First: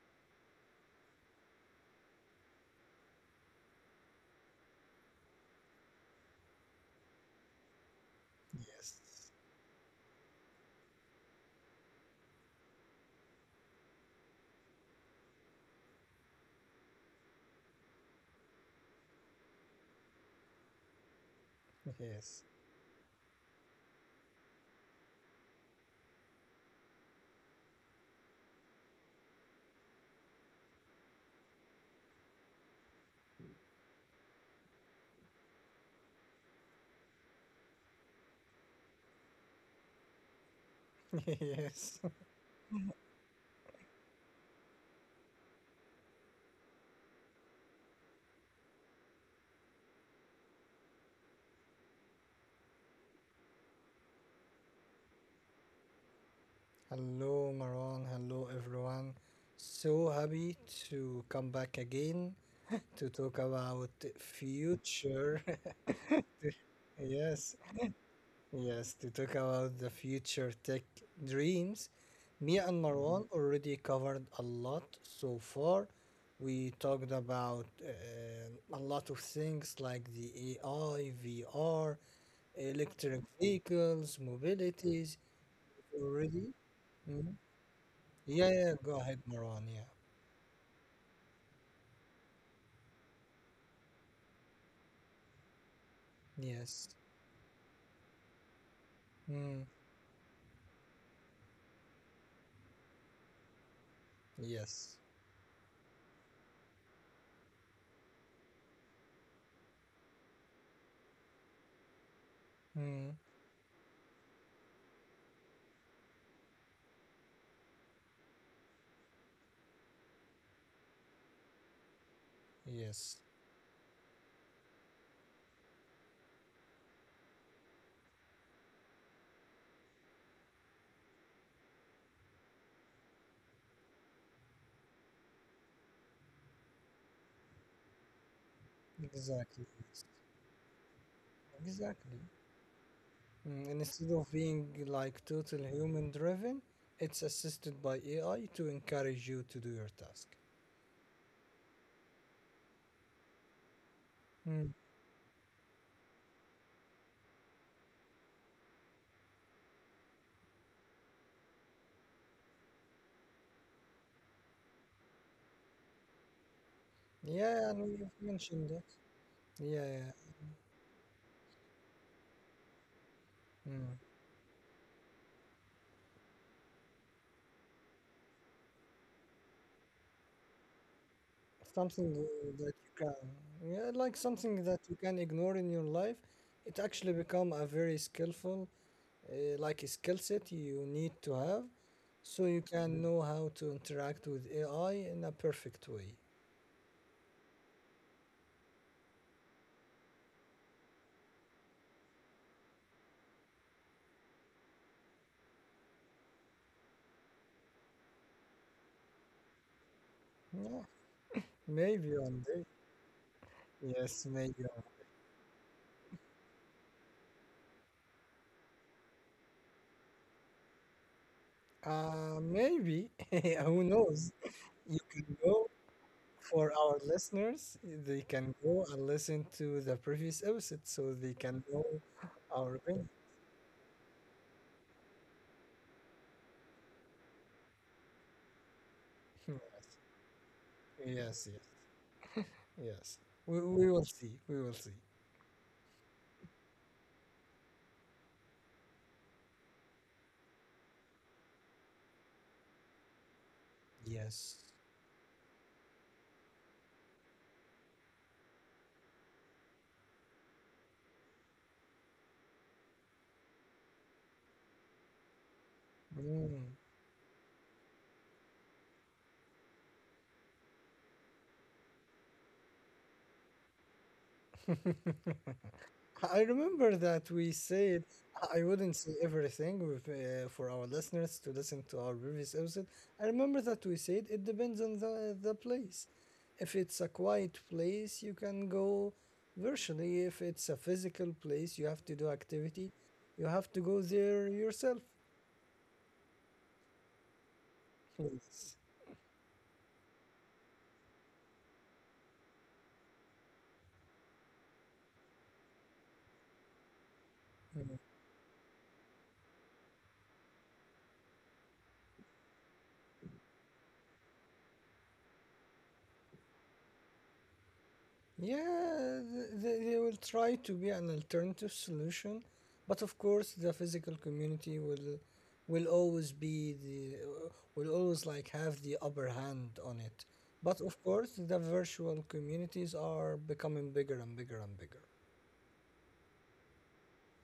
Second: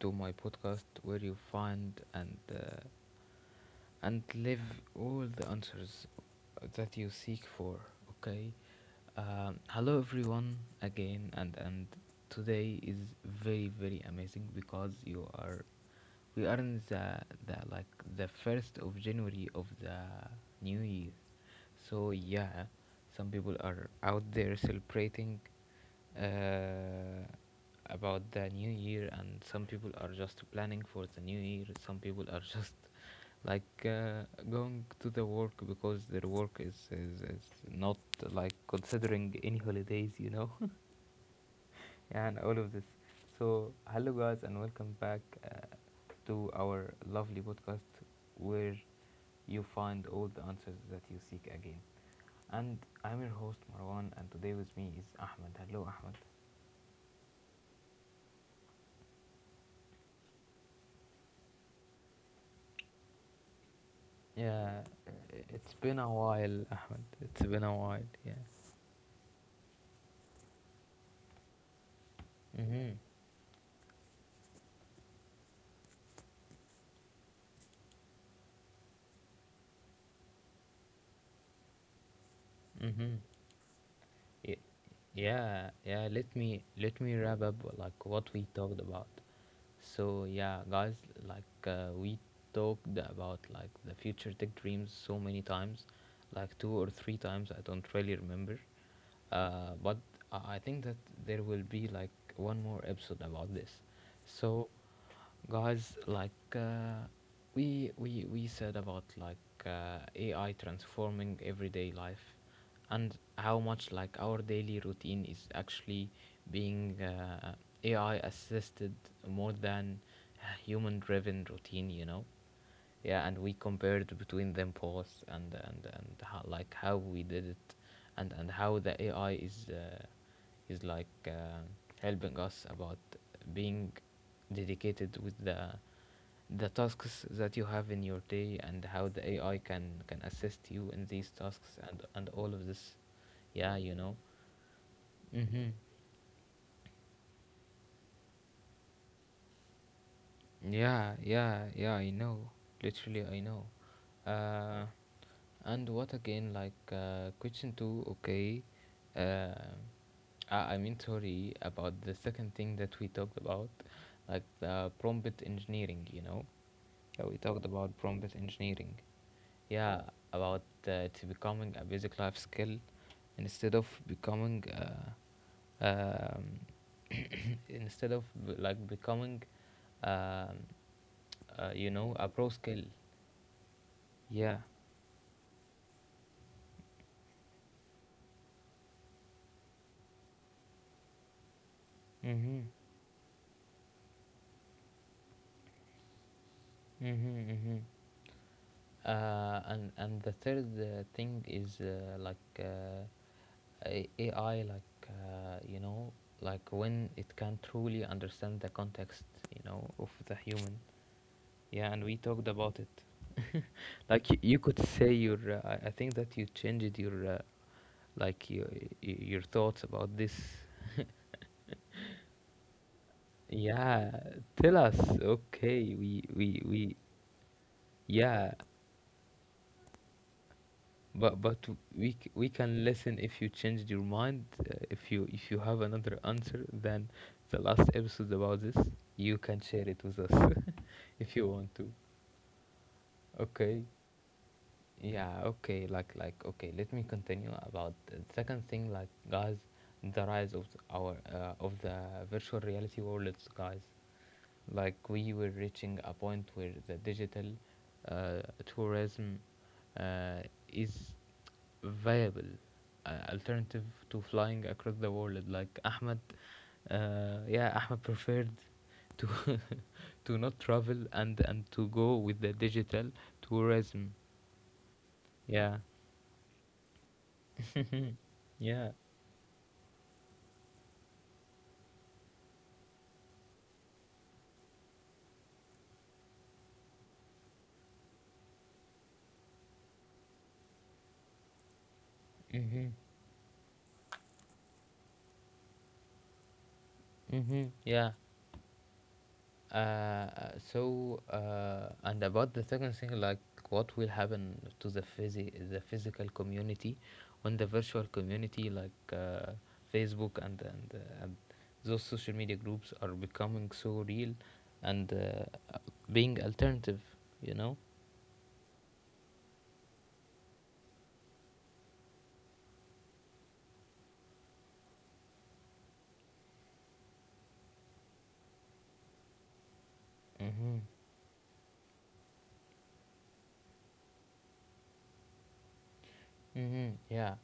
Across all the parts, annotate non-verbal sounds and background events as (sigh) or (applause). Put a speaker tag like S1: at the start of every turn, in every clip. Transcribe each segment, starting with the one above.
S1: to my podcast where you find and live all the answers that you seek for. Okay.
S2: Yes,
S1: Hello everyone again, and today is very amazing because you are we are in the like the first of January of the new year. So
S2: yes,
S1: yeah, some people are out there celebrating uh, about the new year, and some people are just planning for the new year. Some people are (laughs) just like uh, going to the work because their work is not like considering any holidays,
S2: (laughs) yes.
S1: (laughs) and all of this. So hello guys, and welcome back to our lovely podcast where you find all the answers that you seek again. And I'm your host Marwan, and today with me is Ahmed. Hello Ahmed.
S2: Hello, Maron. Hello, everyone. So happy to come back again to talk about
S1: Yeah,
S2: future.
S1: it's
S2: (laughs)
S1: been a while, Ahmed. It's
S2: yes,
S1: been a while. Yeah.
S2: yes, to talk about the future tech dreams. Me and
S1: Mhm.
S2: Marwan already covered a lot so far. We talked about a lot of things like the AI, VR, electric
S1: Mhm.
S2: vehicles,
S1: Y-
S2: mobilities
S1: Yeah, yeah. Let
S2: already.
S1: me let me
S2: Mhm.
S1: wrap up like what we
S2: Yeah,
S1: talked
S2: Go ahead,
S1: about.
S2: Marwan. Yeah.
S1: So yeah, guys, we talked about like the future tech dreams so many times, like two
S2: Yes.
S1: or three times. I don't really remember.
S2: Mm.
S1: But I think that there will be like one more episode about this. So
S2: Yes.
S1: guys, we said about AI transforming everyday life,
S2: Mm.
S1: and how much like our daily routine is actually being AI assisted more than a human driven routine,
S2: Yes.
S1: yeah. And we compared between them posts, and how, like how we did it, and how the AI is is like uh, helping us about being dedicated with the tasks that you have in your day, and how the AI
S2: Exactly.
S1: can
S2: Yes.
S1: can assist you in these tasks
S2: Exactly.
S1: and all of this.
S2: And
S1: yeah you
S2: instead
S1: know
S2: of being like total
S1: mm-hmm.
S2: human driven, it's assisted by AI to encourage you to do your task.
S1: Yeah, I know. Literally, I know.
S2: Mm.
S1: uh and what again, question two. Okay, uh, I mean sorry, about the second thing that we talked about, like the prompt engineering, yeah. We talked
S2: Yeah, I know
S1: about
S2: you've
S1: prompt
S2: mentioned that.
S1: engineering,
S2: Yeah,
S1: yeah.
S2: yeah.
S1: About it's becoming a basic life skill instead of
S2: Mm.
S1: becoming uh, um, (coughs) instead of becoming um, you
S2: Something
S1: know, a pro
S2: that
S1: skill,
S2: you can, Yeah, like
S1: yeah.
S2: something that you can ignore in your life, it actually become a very skillful like a skill set you need to have so
S1: Mm-hmm.
S2: you can know how to interact with AI in a perfect way.
S1: Mm-hmm. Mm-hmm. And the third thing is AI, you know, like when it can truly understand the context, you know, of the human.
S2: Yeah,
S1: Yeah, and we
S2: maybe one
S1: talked
S2: day.
S1: about it. (laughs) Like
S2: Yes,
S1: you
S2: maybe.
S1: could say your, I think that you changed your, like your your thoughts about this. (laughs)
S2: Maybe. (laughs) Who
S1: Yeah,
S2: knows?
S1: tell
S2: You
S1: us.
S2: can go
S1: Okay, we
S2: For our
S1: we.
S2: listeners, they can
S1: Yeah.
S2: go and listen to the previous episode so they
S1: But
S2: can
S1: but
S2: know
S1: we can
S2: our opinion.
S1: listen if you changed your mind, if you have another answer than the last episode about this, you can share it
S2: (laughs)
S1: with us.
S2: Yes,
S1: (laughs) If
S2: yes,
S1: you
S2: yes.
S1: want to.
S2: Yes. We,
S1: Okay.
S2: we will see. We will see.
S1: Yeah, okay, let me continue about the second thing. Like guys, the rise of th- our of the virtual reality worlds, guys,
S2: Yes.
S1: like we were reaching a point where the digital tourism uh, is viable alternative to flying across the world. Like Ahmed, yeah, Ahmed preferred to (laughs) to not travel, and to go with the digital tourism,
S2: Mm.
S1: yeah.
S2: (laughs) I remember that we said
S1: Hmm.
S2: I
S1: Yeah.
S2: wouldn't say everything with, for our listeners to listen to our previous episode. I remember that we said it depends on the place. If it's a quiet place, you can go virtually. If it's a physical place, you have to do
S1: Hmm.
S2: activity. You have to go there yourself.
S1: Hmm. Yeah.
S2: Yes.
S1: Uh, so and about the second thing, like what will happen to the physical community, when the virtual community, Facebook and those social media groups are becoming so real and being alternative, you know.
S2: They will try to be an alternative solution, but of course the physical community will always be the will always like have the upper hand on it.
S1: Mm-hmm.
S2: But of course the virtual communities are becoming bigger and bigger and bigger.
S1: Mm-hmm. Yeah.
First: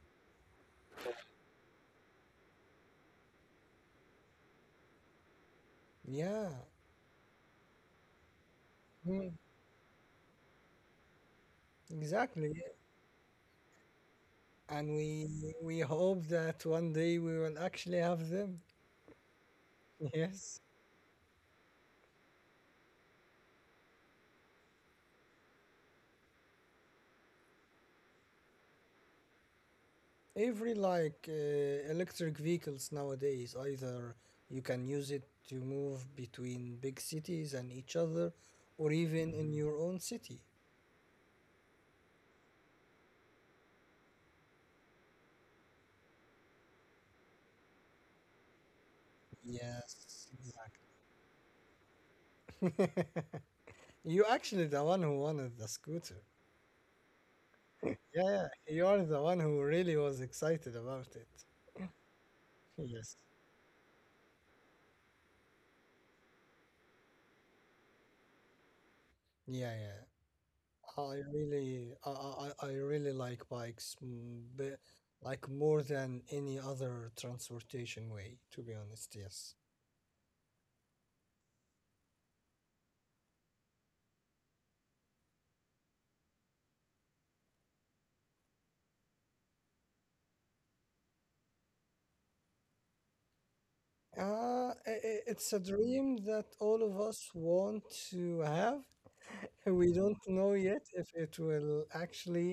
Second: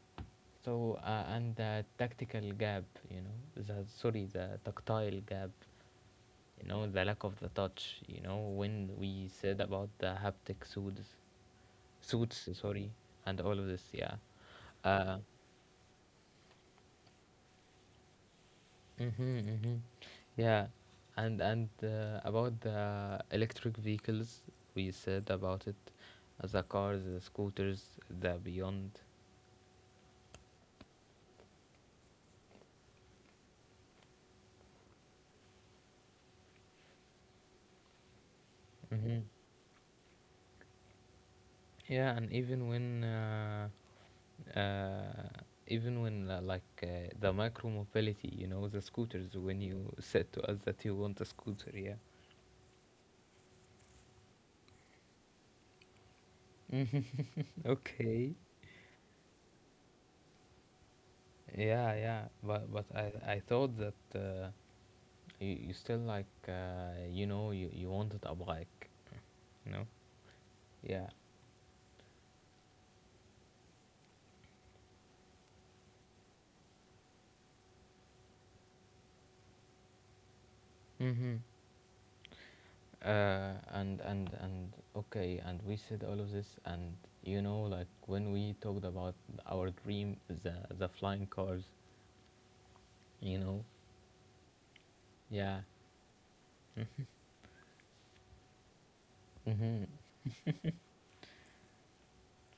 S1: So and the tactical gap, you know, the sorry, the tactile gap,
S2: Yeah,
S1: you know, the lack of the touch, you know, when we
S2: mm,
S1: said about the haptic suits suits,
S2: exactly.
S1: sorry, and all of this, yeah.
S2: And
S1: Uh,
S2: we hope that one day we will actually have them.
S1: mm-hmm, mm-hmm.
S2: (laughs) Yes.
S1: Yeah. And about the electric vehicles, we said about it. The cars, the scooters, the beyond.
S2: Every electric vehicles nowadays, either you can use it to move between big cities and each other, or
S1: Mm-hmm.
S2: even in your own city.
S1: Yeah. And even when uh, uh even when the micro mobility, you know, the scooters, when you
S2: Yes,
S1: said to us that you want a scooter, yeah.
S2: exactly. (laughs) You actually the one who wanted the scooter.
S1: (laughs) Okay.
S2: Yeah, you are the one who really was excited about it.
S1: Yeah, yeah, but
S2: Yes.
S1: I thought that you you still you know, you wanted a bike, you
S2: Yeah,
S1: know?
S2: yeah.
S1: Yeah.
S2: I really, I, I, I really like bikes, mm, but like more than any other transportation way, to be honest. Yes.
S1: Mm-hmm. And okay, and we said all of this, and you know, like when we talked about our dream, the flying cars, you know?
S2: It's
S1: Yeah.
S2: a dream that all of us want to have. (laughs)
S1: Mhm.
S2: We don't know yet if it will actually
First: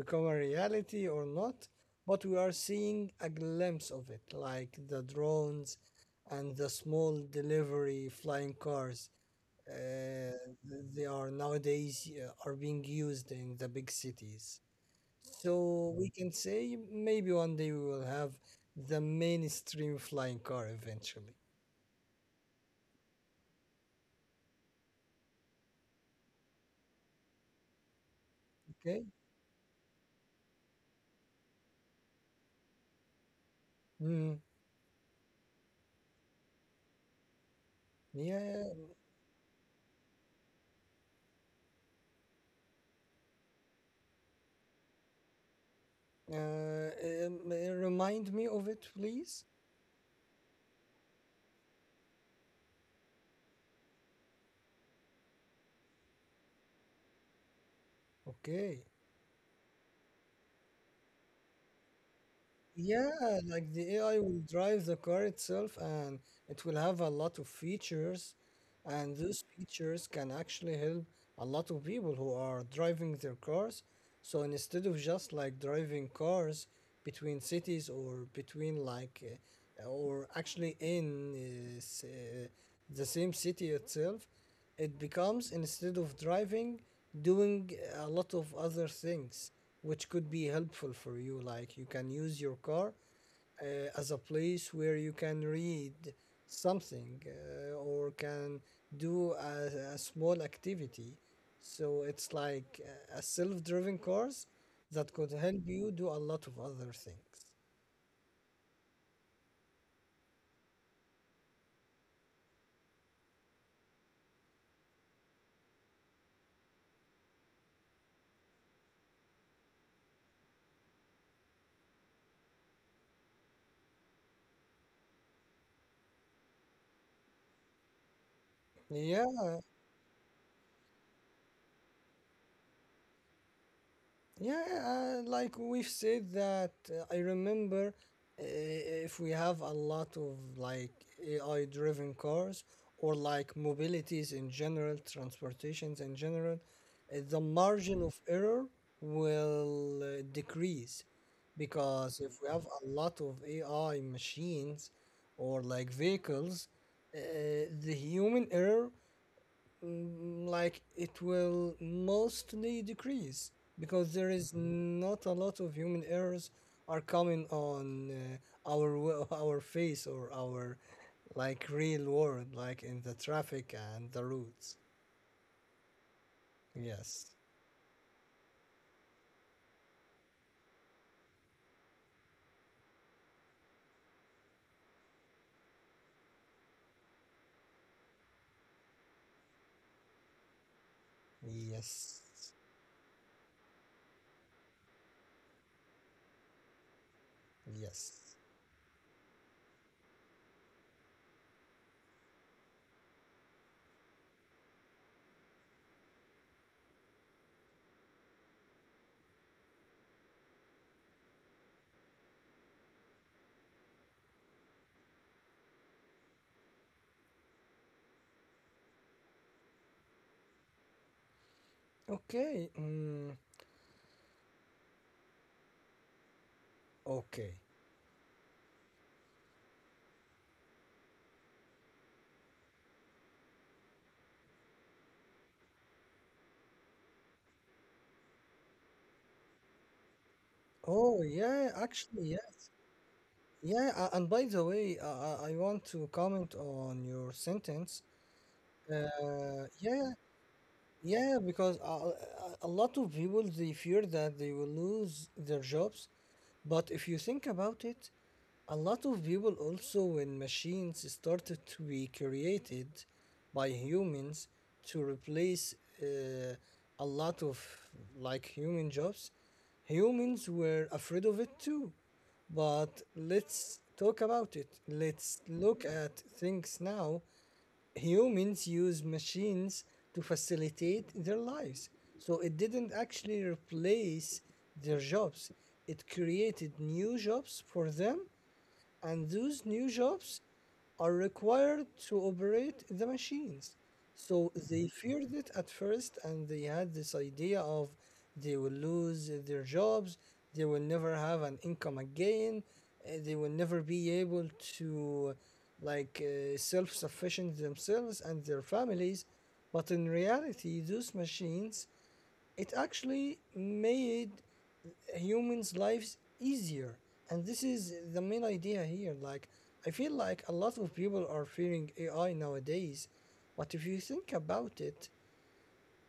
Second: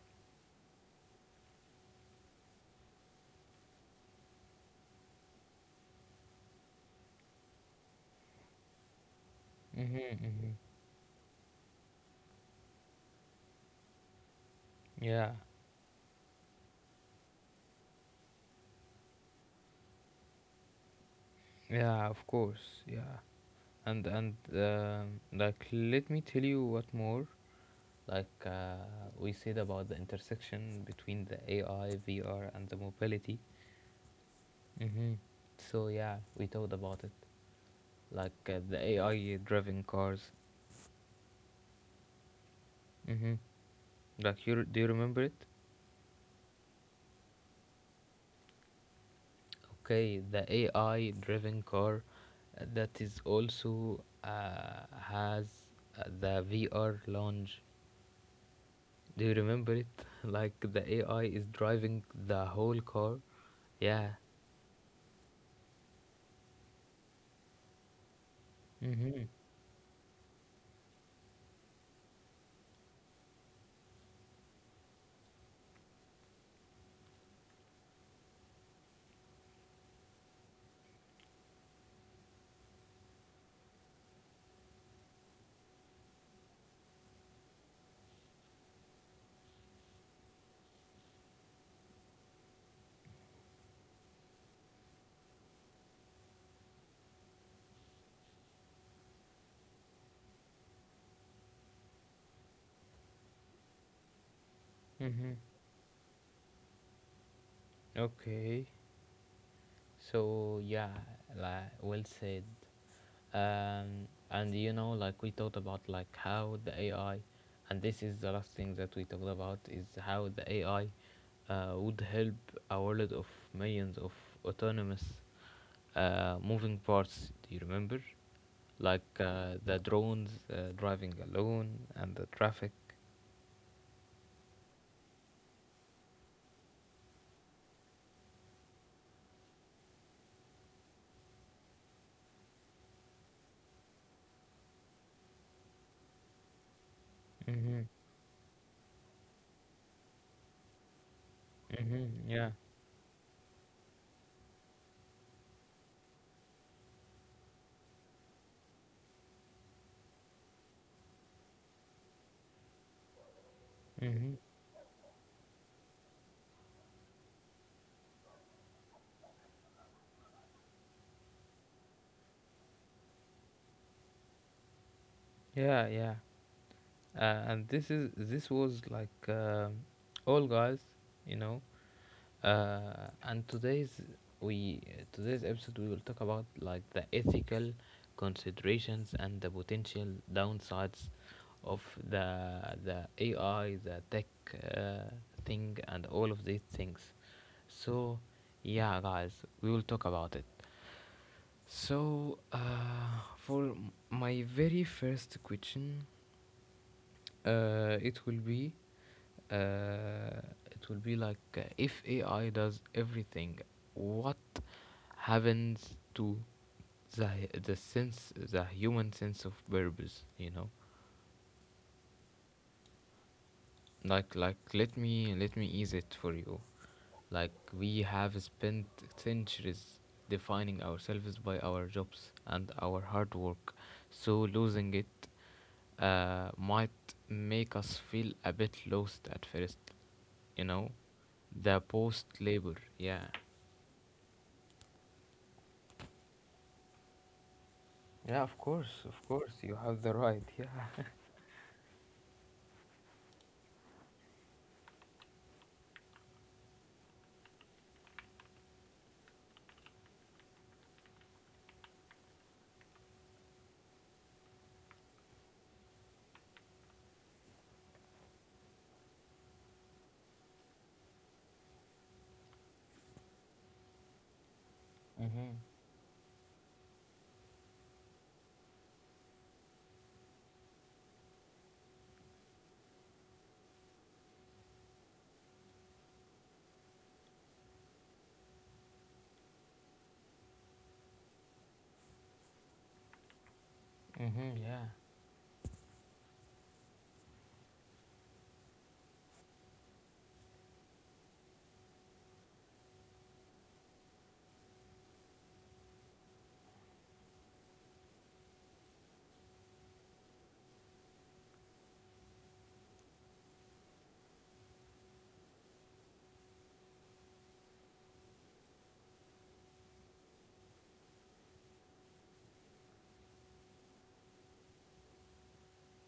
S2: become a reality or not, but we are seeing a glimpse of it, like the drones and the small delivery flying cars.
S1: Mhm.
S2: Uh,
S1: Mhm.
S2: they are nowadays are being used in the big cities.
S1: Yeah.
S2: So we can say maybe one day we will have the mainstream flying car eventually.
S1: Yeah. Of course. Yeah. And like let me tell you what more. Like
S2: Okay.
S1: we said about the intersection between the AI, VR, and the mobility.
S2: Mm.
S1: Mm-hmm. So yeah, we talked about it. Like
S2: Yeah.
S1: the AI driving cars. Mm-hmm. Like you, do you remember it?
S2: Yeah. Remind me of it, please.
S1: Okay, the AI driven car that is also has the VR lounge.
S2: Okay.
S1: Do you remember it? (laughs) Like the AI is driving the whole car.
S2: Yeah, like the AI
S1: Yeah.
S2: will drive the car itself and it will have a lot of features. And
S1: Mm-hmm.
S2: those features can actually help a lot of people who are driving their cars. So instead of just like driving cars between cities or between like, or actually in s- the same city itself, it becomes instead of driving, doing a lot of other things which could be helpful for you. Like you can use your car as a place where you can read something or can do a small activity. So it's like a self-driven cars that could
S1: Mm-hmm.
S2: help you do a lot of other things.
S1: Okay. So yeah, like well said. And you know, like we talked about like how the AI, and this is the last thing that we talked about is how the AI would help a world of millions of autonomous moving parts. Do you remember? Like
S2: Yeah,
S1: the drones driving alone, and the traffic.
S2: Yeah, like we've said that I remember if we have a lot of like AI driven cars or like mobilities in general, transportations in general, the
S1: Mhm.
S2: margin of error will decrease because
S1: Mhm.
S2: if we
S1: Yeah.
S2: have a lot of AI machines or like vehicles, uh, the human error, mm, like it will mostly decrease because there
S1: Mhm.
S2: is not a lot of human errors are coming on (laughs) our face or our like real world like in the traffic and the roads.
S1: Yeah. Yeah.
S2: Yes.
S1: And this is this was like all, guys, you know. And we today's episode we will talk about like the ethical considerations and the potential downsides of
S2: Yes.
S1: the AI, the tech uh, thing, and all of these things. So
S2: Yes.
S1: yeah, guys, we will talk about it. So for my very first question, uh, it will be uh, it will be like, if AI does everything, what happens to the the human sense of purpose? You know,
S2: Okay.
S1: let me ease it for you.
S2: Okay.
S1: Like we have spent centuries defining ourselves by our jobs and our hard work, so losing it might make us feel a bit lost at first. You know,
S2: Oh yeah
S1: the
S2: Actually,
S1: post
S2: yes.
S1: labor, yeah.
S2: Yeah, and by the way, I want to comment on your sentence.
S1: Yeah,
S2: uh,
S1: of course, you
S2: yeah
S1: have the right. Yeah.
S2: Yeah, because a lot of people they fear that they will lose their jobs, but if you think about it, a lot of people also when machines started to be created by humans to replace uh, a lot of like human jobs, humans were afraid of it too. But let's talk about it. Let's
S1: Mhm.
S2: look at things now. Humans use machines to facilitate their lives. So it didn't actually replace their jobs, it created new jobs for them and those new jobs are required to operate the machines. So
S1: Mhm. Yeah.
S2: they feared it at first, and they had this idea of they will lose their jobs, they will never have an income again, they will never be able to like self-sufficient themselves and their families. But in reality, those machines it actually made humans' lives easier. And this is the main idea here. Like, I feel like a lot of people are fearing AI nowadays, but if you think about it,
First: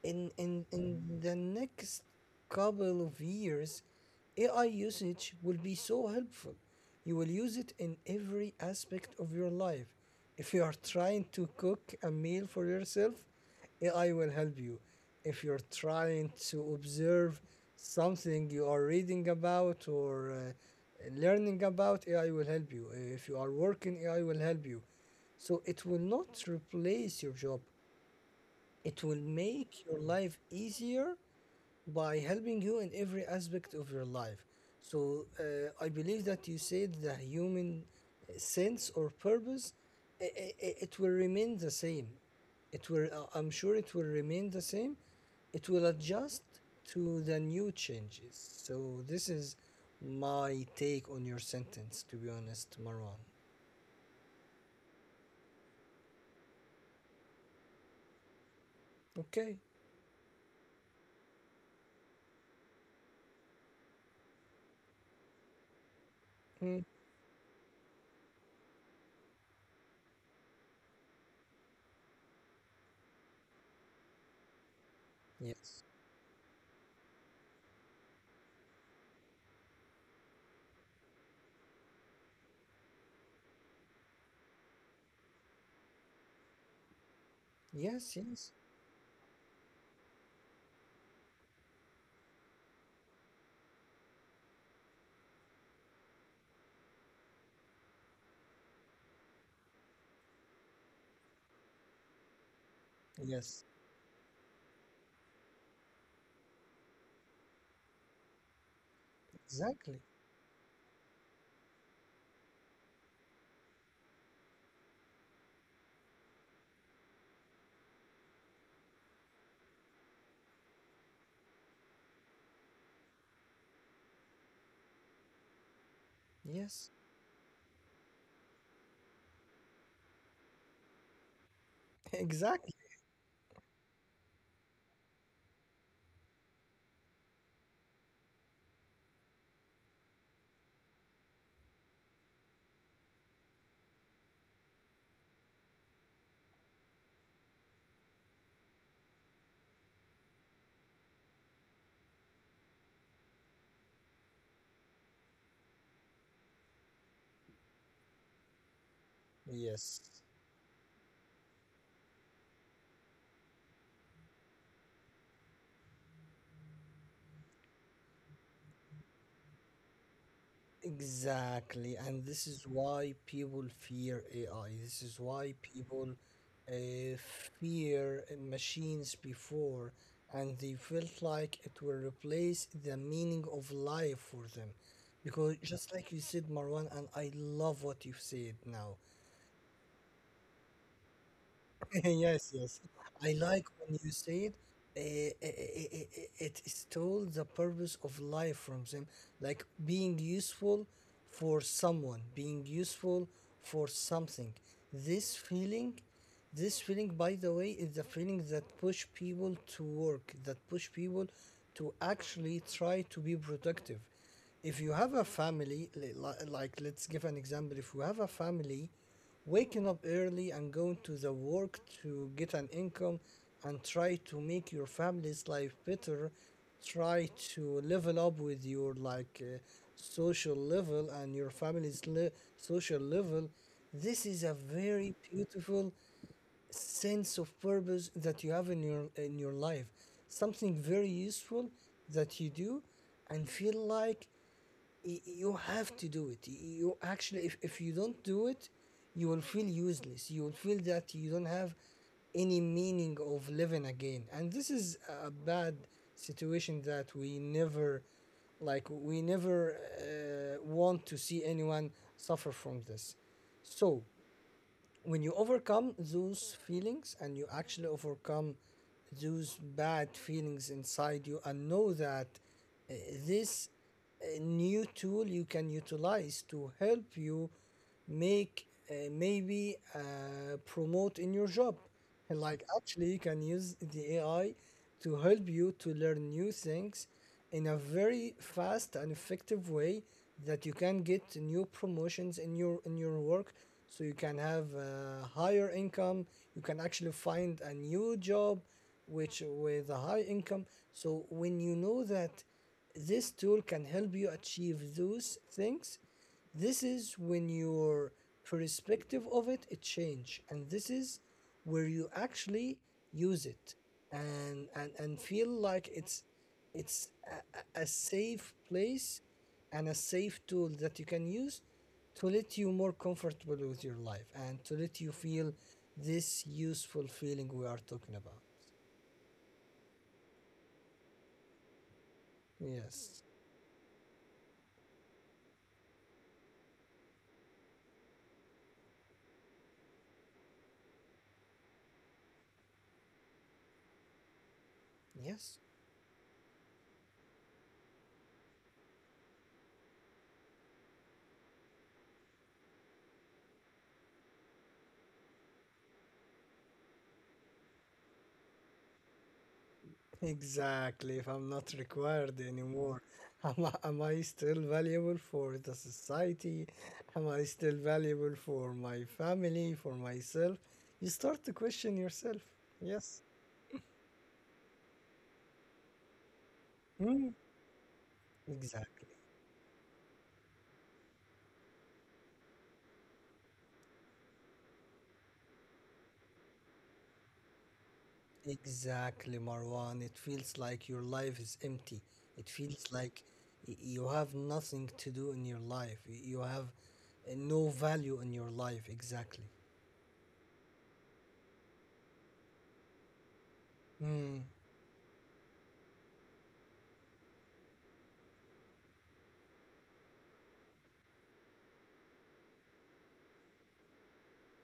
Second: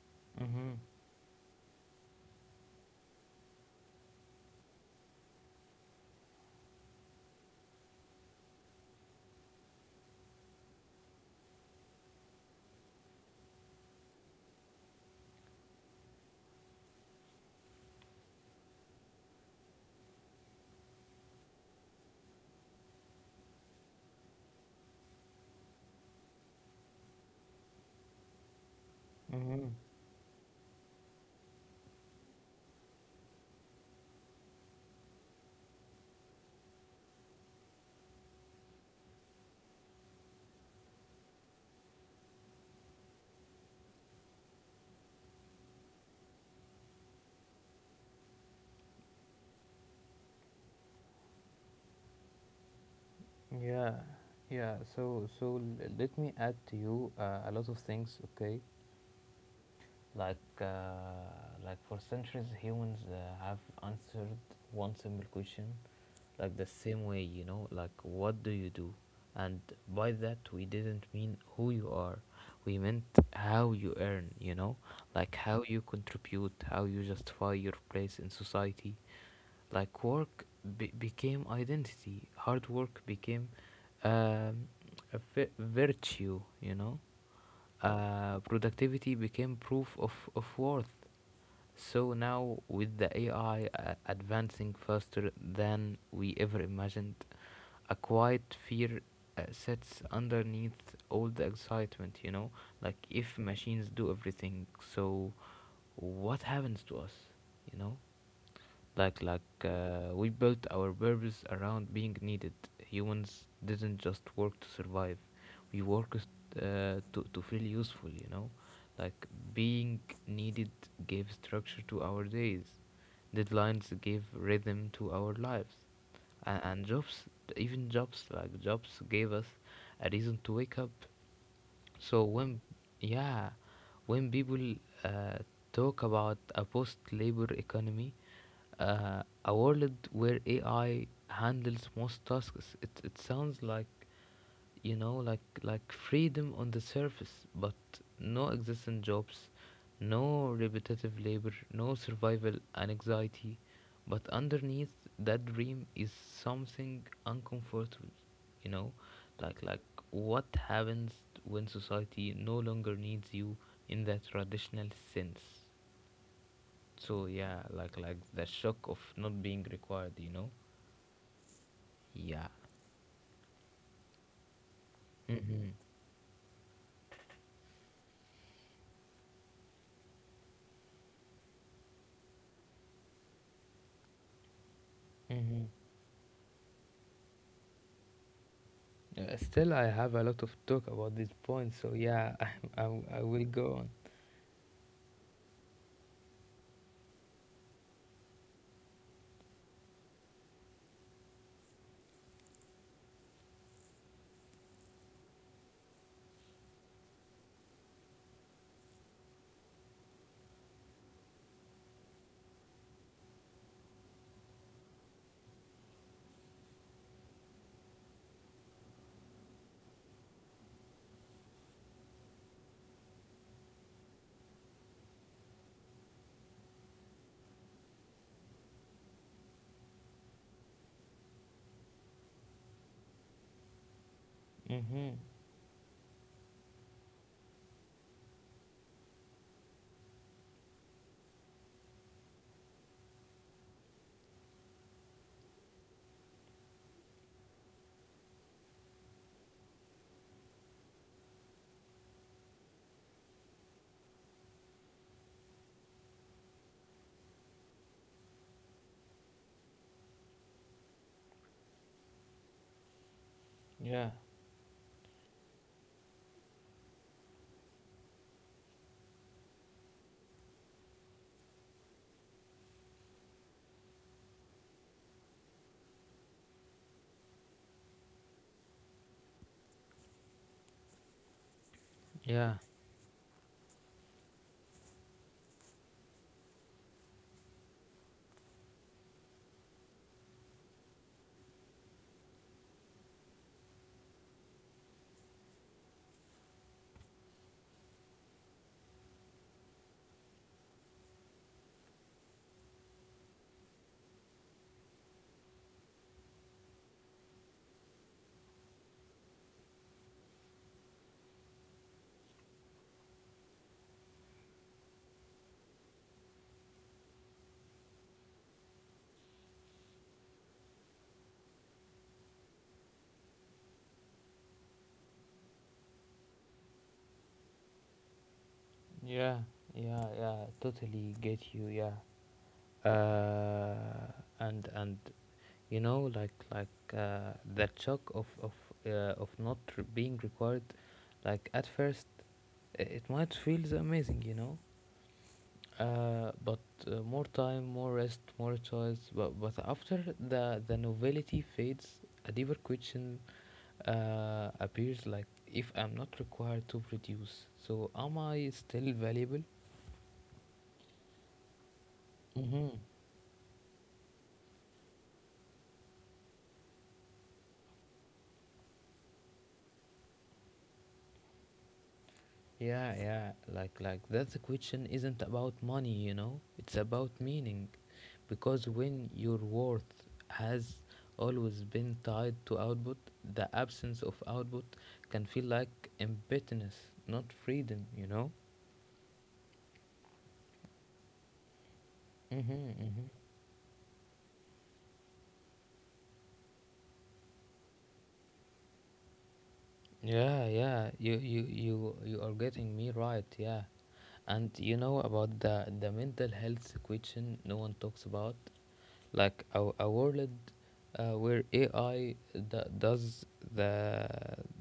S2: in in
S1: Mhm.
S2: in the next couple of years AI usage will be so helpful. You will use it in every aspect of your life. If you are trying to cook a meal for yourself, AI will help you. If you're trying to observe something you are reading about or learning about, AI will help you. If you are working, AI will help you. So it will not replace your job, it will
S1: Mhm.
S2: make your life easier by helping you in every aspect of your life. So I believe that you said the human sense or purpose, it will remain the same. I'm sure it will remain the same. It will adjust to the new changes. So this is my take on your sentence, to be honest, Marwan.
S1: Yeah. Yeah. So, so let me add to you a lot of things. Okay.
S2: Okay.
S1: Like, uh, like for centuries, humans have answered one simple question, like the
S2: Mm.
S1: same way, you know, like what do you do? And by that, we didn't mean who you are. We meant how you earn, you know, like how
S2: Yes.
S1: you contribute, how you justify your place in society, like work became identity, hard work became um, a virtue, you know.
S2: Yes, yes.
S1: Productivity became proof of worth. So now, with the AI advancing faster than we ever imagined, a quiet fear sits underneath all the excitement, you know? Like, if
S2: Yes,
S1: machines do everything, so what happens to us, you know?
S2: exactly.
S1: We built our purpose around being needed. Humans didn't just work to survive. We worked to feel useful, you know? Like being needed gave structure to our days. Deadlines gave rhythm to our lives. And,
S2: Yes.
S1: and jobs, Even jobs, like jobs gave us a reason to wake up. So when,
S2: Exactly.
S1: yeah, when people uh, talk about a post-labor economy, a world where AI handles most tasks, it sounds like, you know, like freedom on the surface, but no existing jobs, no repetitive labor, no survival anxiety. But underneath that dream is something uncomfortable, you know? like like
S2: Yes.
S1: what happens when society no longer needs you in that traditional sense? So yeah, the shock of not being required, you know?
S2: Exactly. And this
S1: Yeah.
S2: is why people fear AI. This is why
S1: Mm-hmm.
S2: people uh, fear machines before, and they felt like it will replace the meaning of life for them. Because
S1: Mm-hmm.
S2: just like you said, Marwan, and I love what you said now,
S1: Yeah, still, I have a lot of talk about this point, so
S2: (laughs)
S1: yeah,
S2: yes,
S1: (laughs)
S2: yes.
S1: I
S2: I
S1: will
S2: like
S1: go on.
S2: when you said it stole the purpose of life from them, like being useful for someone, being useful for something. This feeling, this feeling, by the way, is the feeling that push people to work, that push people to actually try to be productive. If you have a family, li- li- Like let's give an example, if you have a family, waking up early and going to the work to get an income and try to make your family's life better, try to level up with your social level and your social level, this is a very
S1: Mm-hmm.
S2: beautiful sense of purpose that you have in your life. Something very useful that you do and feel like you have to do it. You actually, if you don't do it, you will feel useless. You will feel that you don't have any meaning of living again. And this is a bad situation that we never want to see anyone suffer from this. So,
S1: Yeah,
S2: when you overcome those feelings and you actually overcome those bad feelings inside you and know that uh, this new tool you can utilize to help you make maybe promote in your job and
S1: yeah,
S2: like actually, you can use the AI to help you to learn new things in a very fast and effective way that you can get new promotions in your work, so you can have a higher income, you can actually find a new job which with a high income. So when you know that this tool can help you achieve those things, this is when your perspective of it change, and this is where you actually use it and feel like it's a safe place and a safe tool that you can use to let you more comfortable with your life and to let you feel this useful feeling we are talking about.
S1: yeah, yeah. Totally get you. Yeah.
S2: Yes.
S1: Uh, and you know, that shock of not re- being required, like at first, it might feel amazing, you know.
S2: Yes.
S1: But More time, more rest, more choice. But after the novelty fades, a deeper question appears, like if I'm not required to produce, so am I still valuable?
S2: Exactly. If I'm not required
S1: Mm-hmm.
S2: anymore, am I still valuable for the society? Am I still valuable for my family, for myself? You start to question yourself.
S1: Yeah,
S2: Yes.
S1: yeah, that's the question isn't about money, you know? It's about
S2: Mm.
S1: meaning, because
S2: Exactly.
S1: when your worth has always been tied to output, the absence of output can feel like emptiness, not freedom, you know?
S2: Exactly, Marwan. It feels like your life is empty. It
S1: Mm-hmm.
S2: feels
S1: Mm-hmm.
S2: like you have nothing to do in your life. You have no value in your life. Exactly.
S1: Yeah, yeah, you are getting me right. Yeah,
S2: Mm.
S1: and you know about the mental health question no one talks about, like a world where AI does the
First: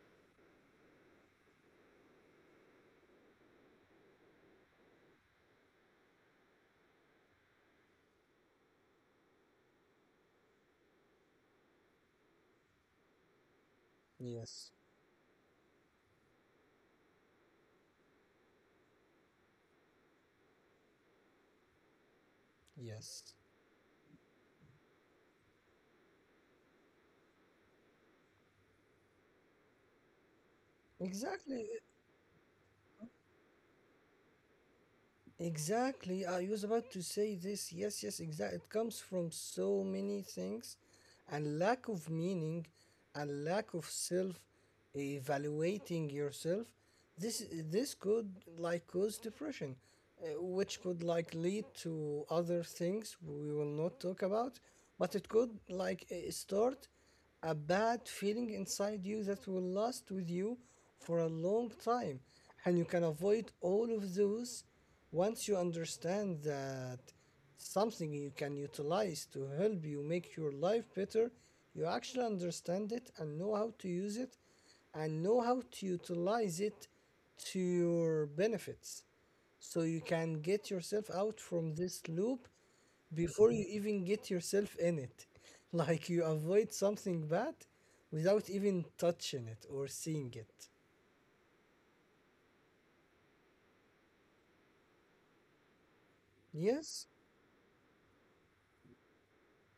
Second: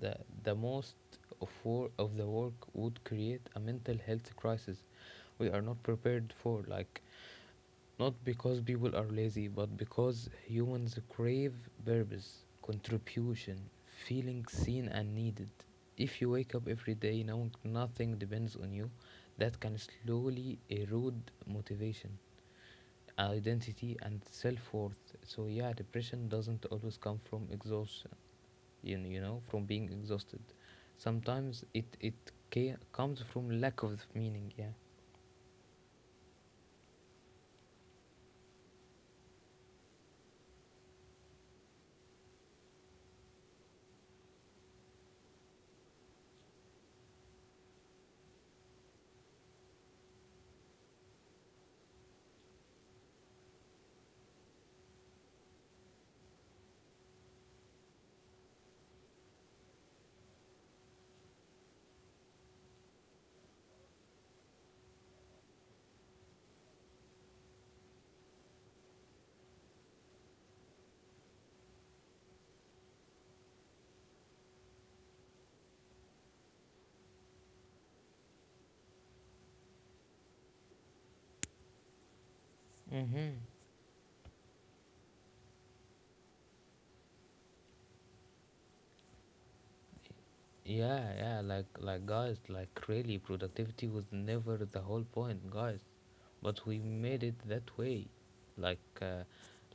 S1: the the most of wor- of the work would create a mental health crisis we are not prepared for. Like not because people are lazy, but because humans crave purpose, contribution, feeling
S2: Yes.
S1: seen and needed. If you wake up every day knowing nothing depends on you, that can slowly erode motivation,
S2: Yes.
S1: identity, and self worth. So, yeah, depression doesn't always come from exhaustion, from being exhausted. Sometimes
S2: Exactly.
S1: it comes from lack of meaning, yeah.
S2: Exactly. I was about to say this. Yes, yes, exactly. It comes from so many things and lack of meaning and lack of self evaluating yourself. This this could like cause depression, which could like lead to other things we will not talk about, but it could like start a bad feeling inside you that will last with you for a long time, and you can avoid all of those once you understand that something you can utilize to help you make your life better, you actually understand it and know how to use it and know how to utilize it to your benefits. So you can get yourself out from this loop
S1: Mm-hmm.
S2: before you even get yourself in it. (laughs) Like you avoid something bad without even touching it or seeing it.
S1: Yeah, yeah, like guys, like really productivity was never the whole point, guys. But we
S2: Yes?
S1: made it that way. Like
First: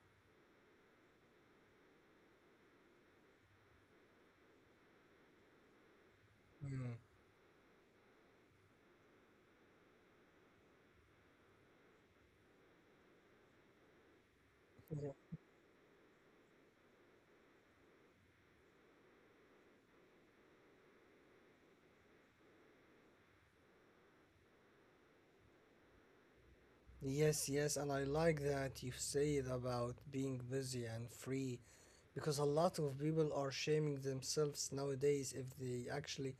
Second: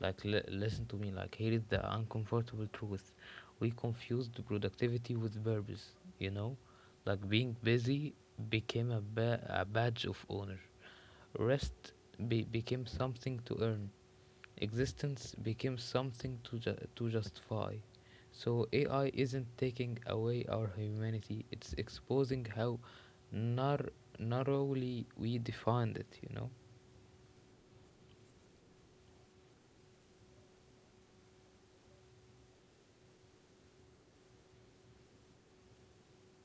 S1: listen to me, like here is the uncomfortable truth. We confused productivity with purpose, you know?
S2: Mm.
S1: Like being busy became a badge of honor. Rest became something to earn. Existence became something to to justify. So AI isn't taking away our humanity, it's exposing how nar- narrowly we defined it, you know?
S2: Yes, yes, and I like that you said about being busy and free, because a lot of people are shaming themselves nowadays if they actually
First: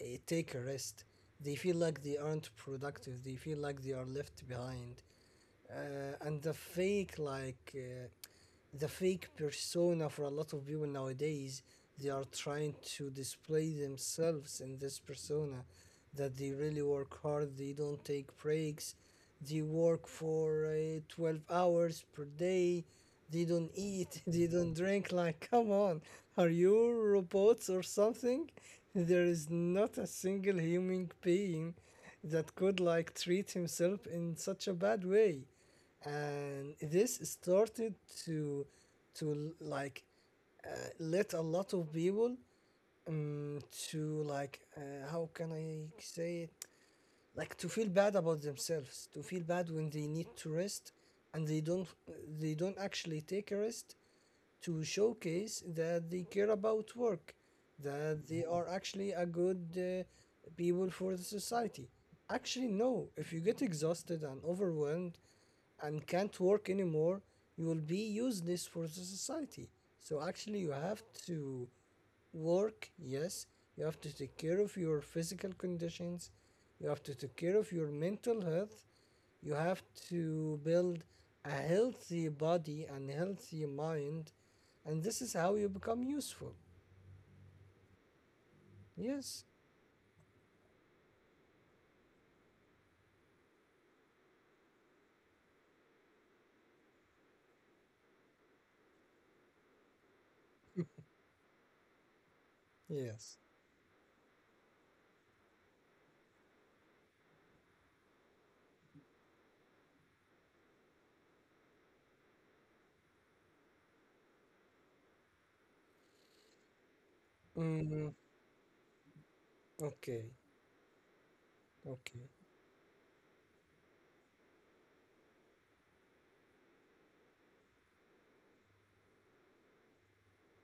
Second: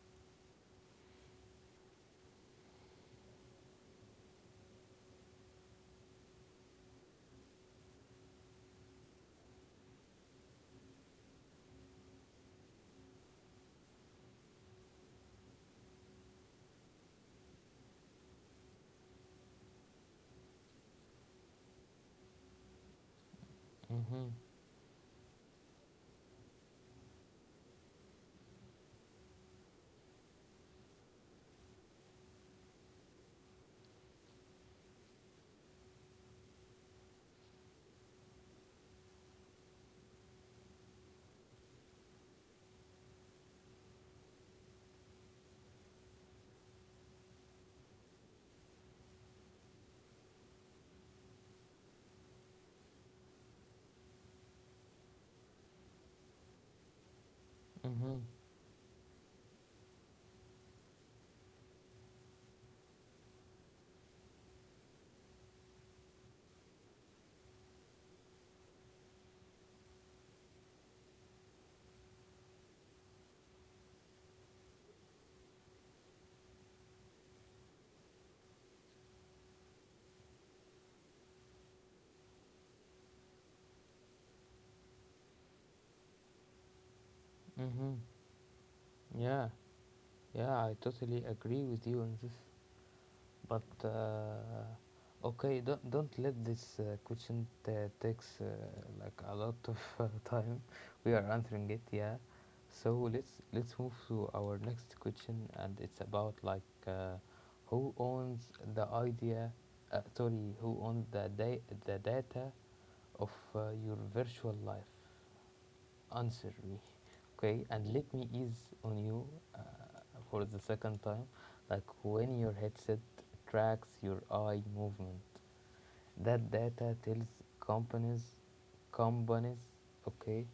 S2: take a rest. They feel like they aren't productive, they feel like they are left behind. And the fake, like, the fake persona for a lot of people nowadays, they are trying to display themselves in this persona that they really work hard, they don't take breaks, they work for 12 hours per day, they don't eat (laughs)
S1: Mm-hmm,
S2: they don't drink, like come on, are you robots or something? There is not a single human being that could like treat himself in such a bad way, and this started to to uh, let a lot of people um, to like how can I say it, like to feel bad about themselves, to feel bad when they need to rest and they don't, they don't actually take a rest, to showcase that they care about work,
S1: mm-hmm,
S2: that they are actually a good people for the society. Actually, no, if you get exhausted and overwhelmed and can't work anymore, you will be useless for the society. So, actually, you have to work, yes, you have to take care of your physical conditions, you have to take care of your mental health, you have to build a healthy body and healthy mind, and this is how you become useful.
S1: mm-hmm.
S2: Yes,
S1: Yeah, yeah, I totally agree with you on this. But okay, don't let this question takes like a lot of (laughs) time. We are answering it, yeah. So
S2: yes.
S1: let's move to our next question, and it's about like who owns the idea, sorry, who owns the data of your virtual life? Answer me. Okay, and
S2: Mm,
S1: let me ease on you, uh,
S2: okay,
S1: for the second time, like
S2: okay.
S1: when your headset tracks your eye movement, that data tells companies companies okay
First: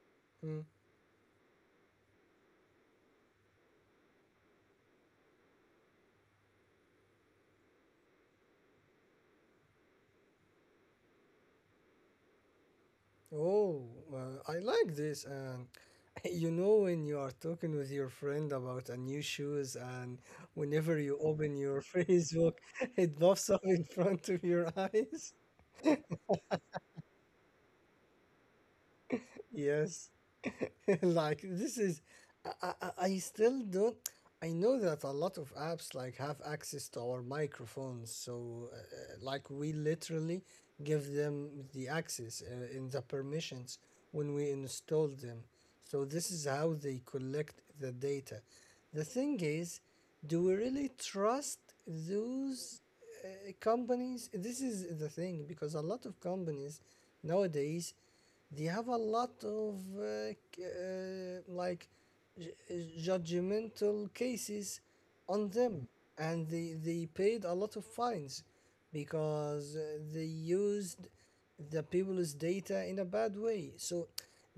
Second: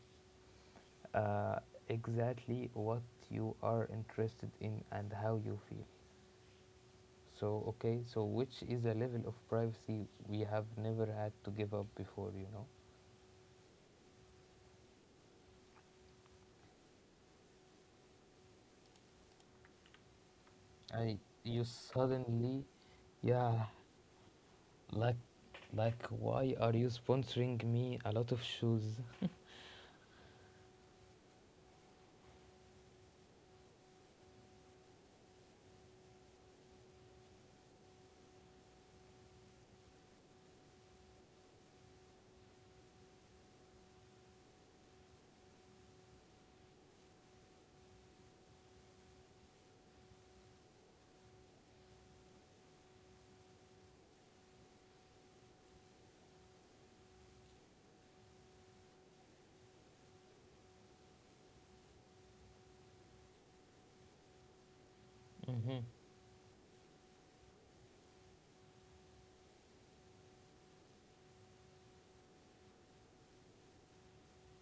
S2: Mm.
S1: uh, exactly what you are interested in and how you feel. So okay, so which is a level of privacy we have never had to give up before, you know?
S2: Oh, I like this. And (laughs) you know, when you are talking with your friend about a new shoes, and whenever
S1: I
S2: you open
S1: You
S2: your (laughs) Facebook,
S1: suddenly,
S2: it pops up
S1: yeah.
S2: in front of your (laughs)
S1: Like,
S2: eyes.
S1: like, why are you sponsoring me a lot of shoes?
S2: Yes. (laughs) Like this is, I I still don't, I know that a lot of apps like have access to our microphones, so like we literally give them the access in the permissions when we install them. So this is how they collect the data. The thing is, do we really trust those companies? This is the thing, because a lot of companies nowadays they have a lot of like j- judgmental cases on
S1: Mm-hmm,
S2: them, and they paid a lot of fines because they used the people's data in a bad way. So,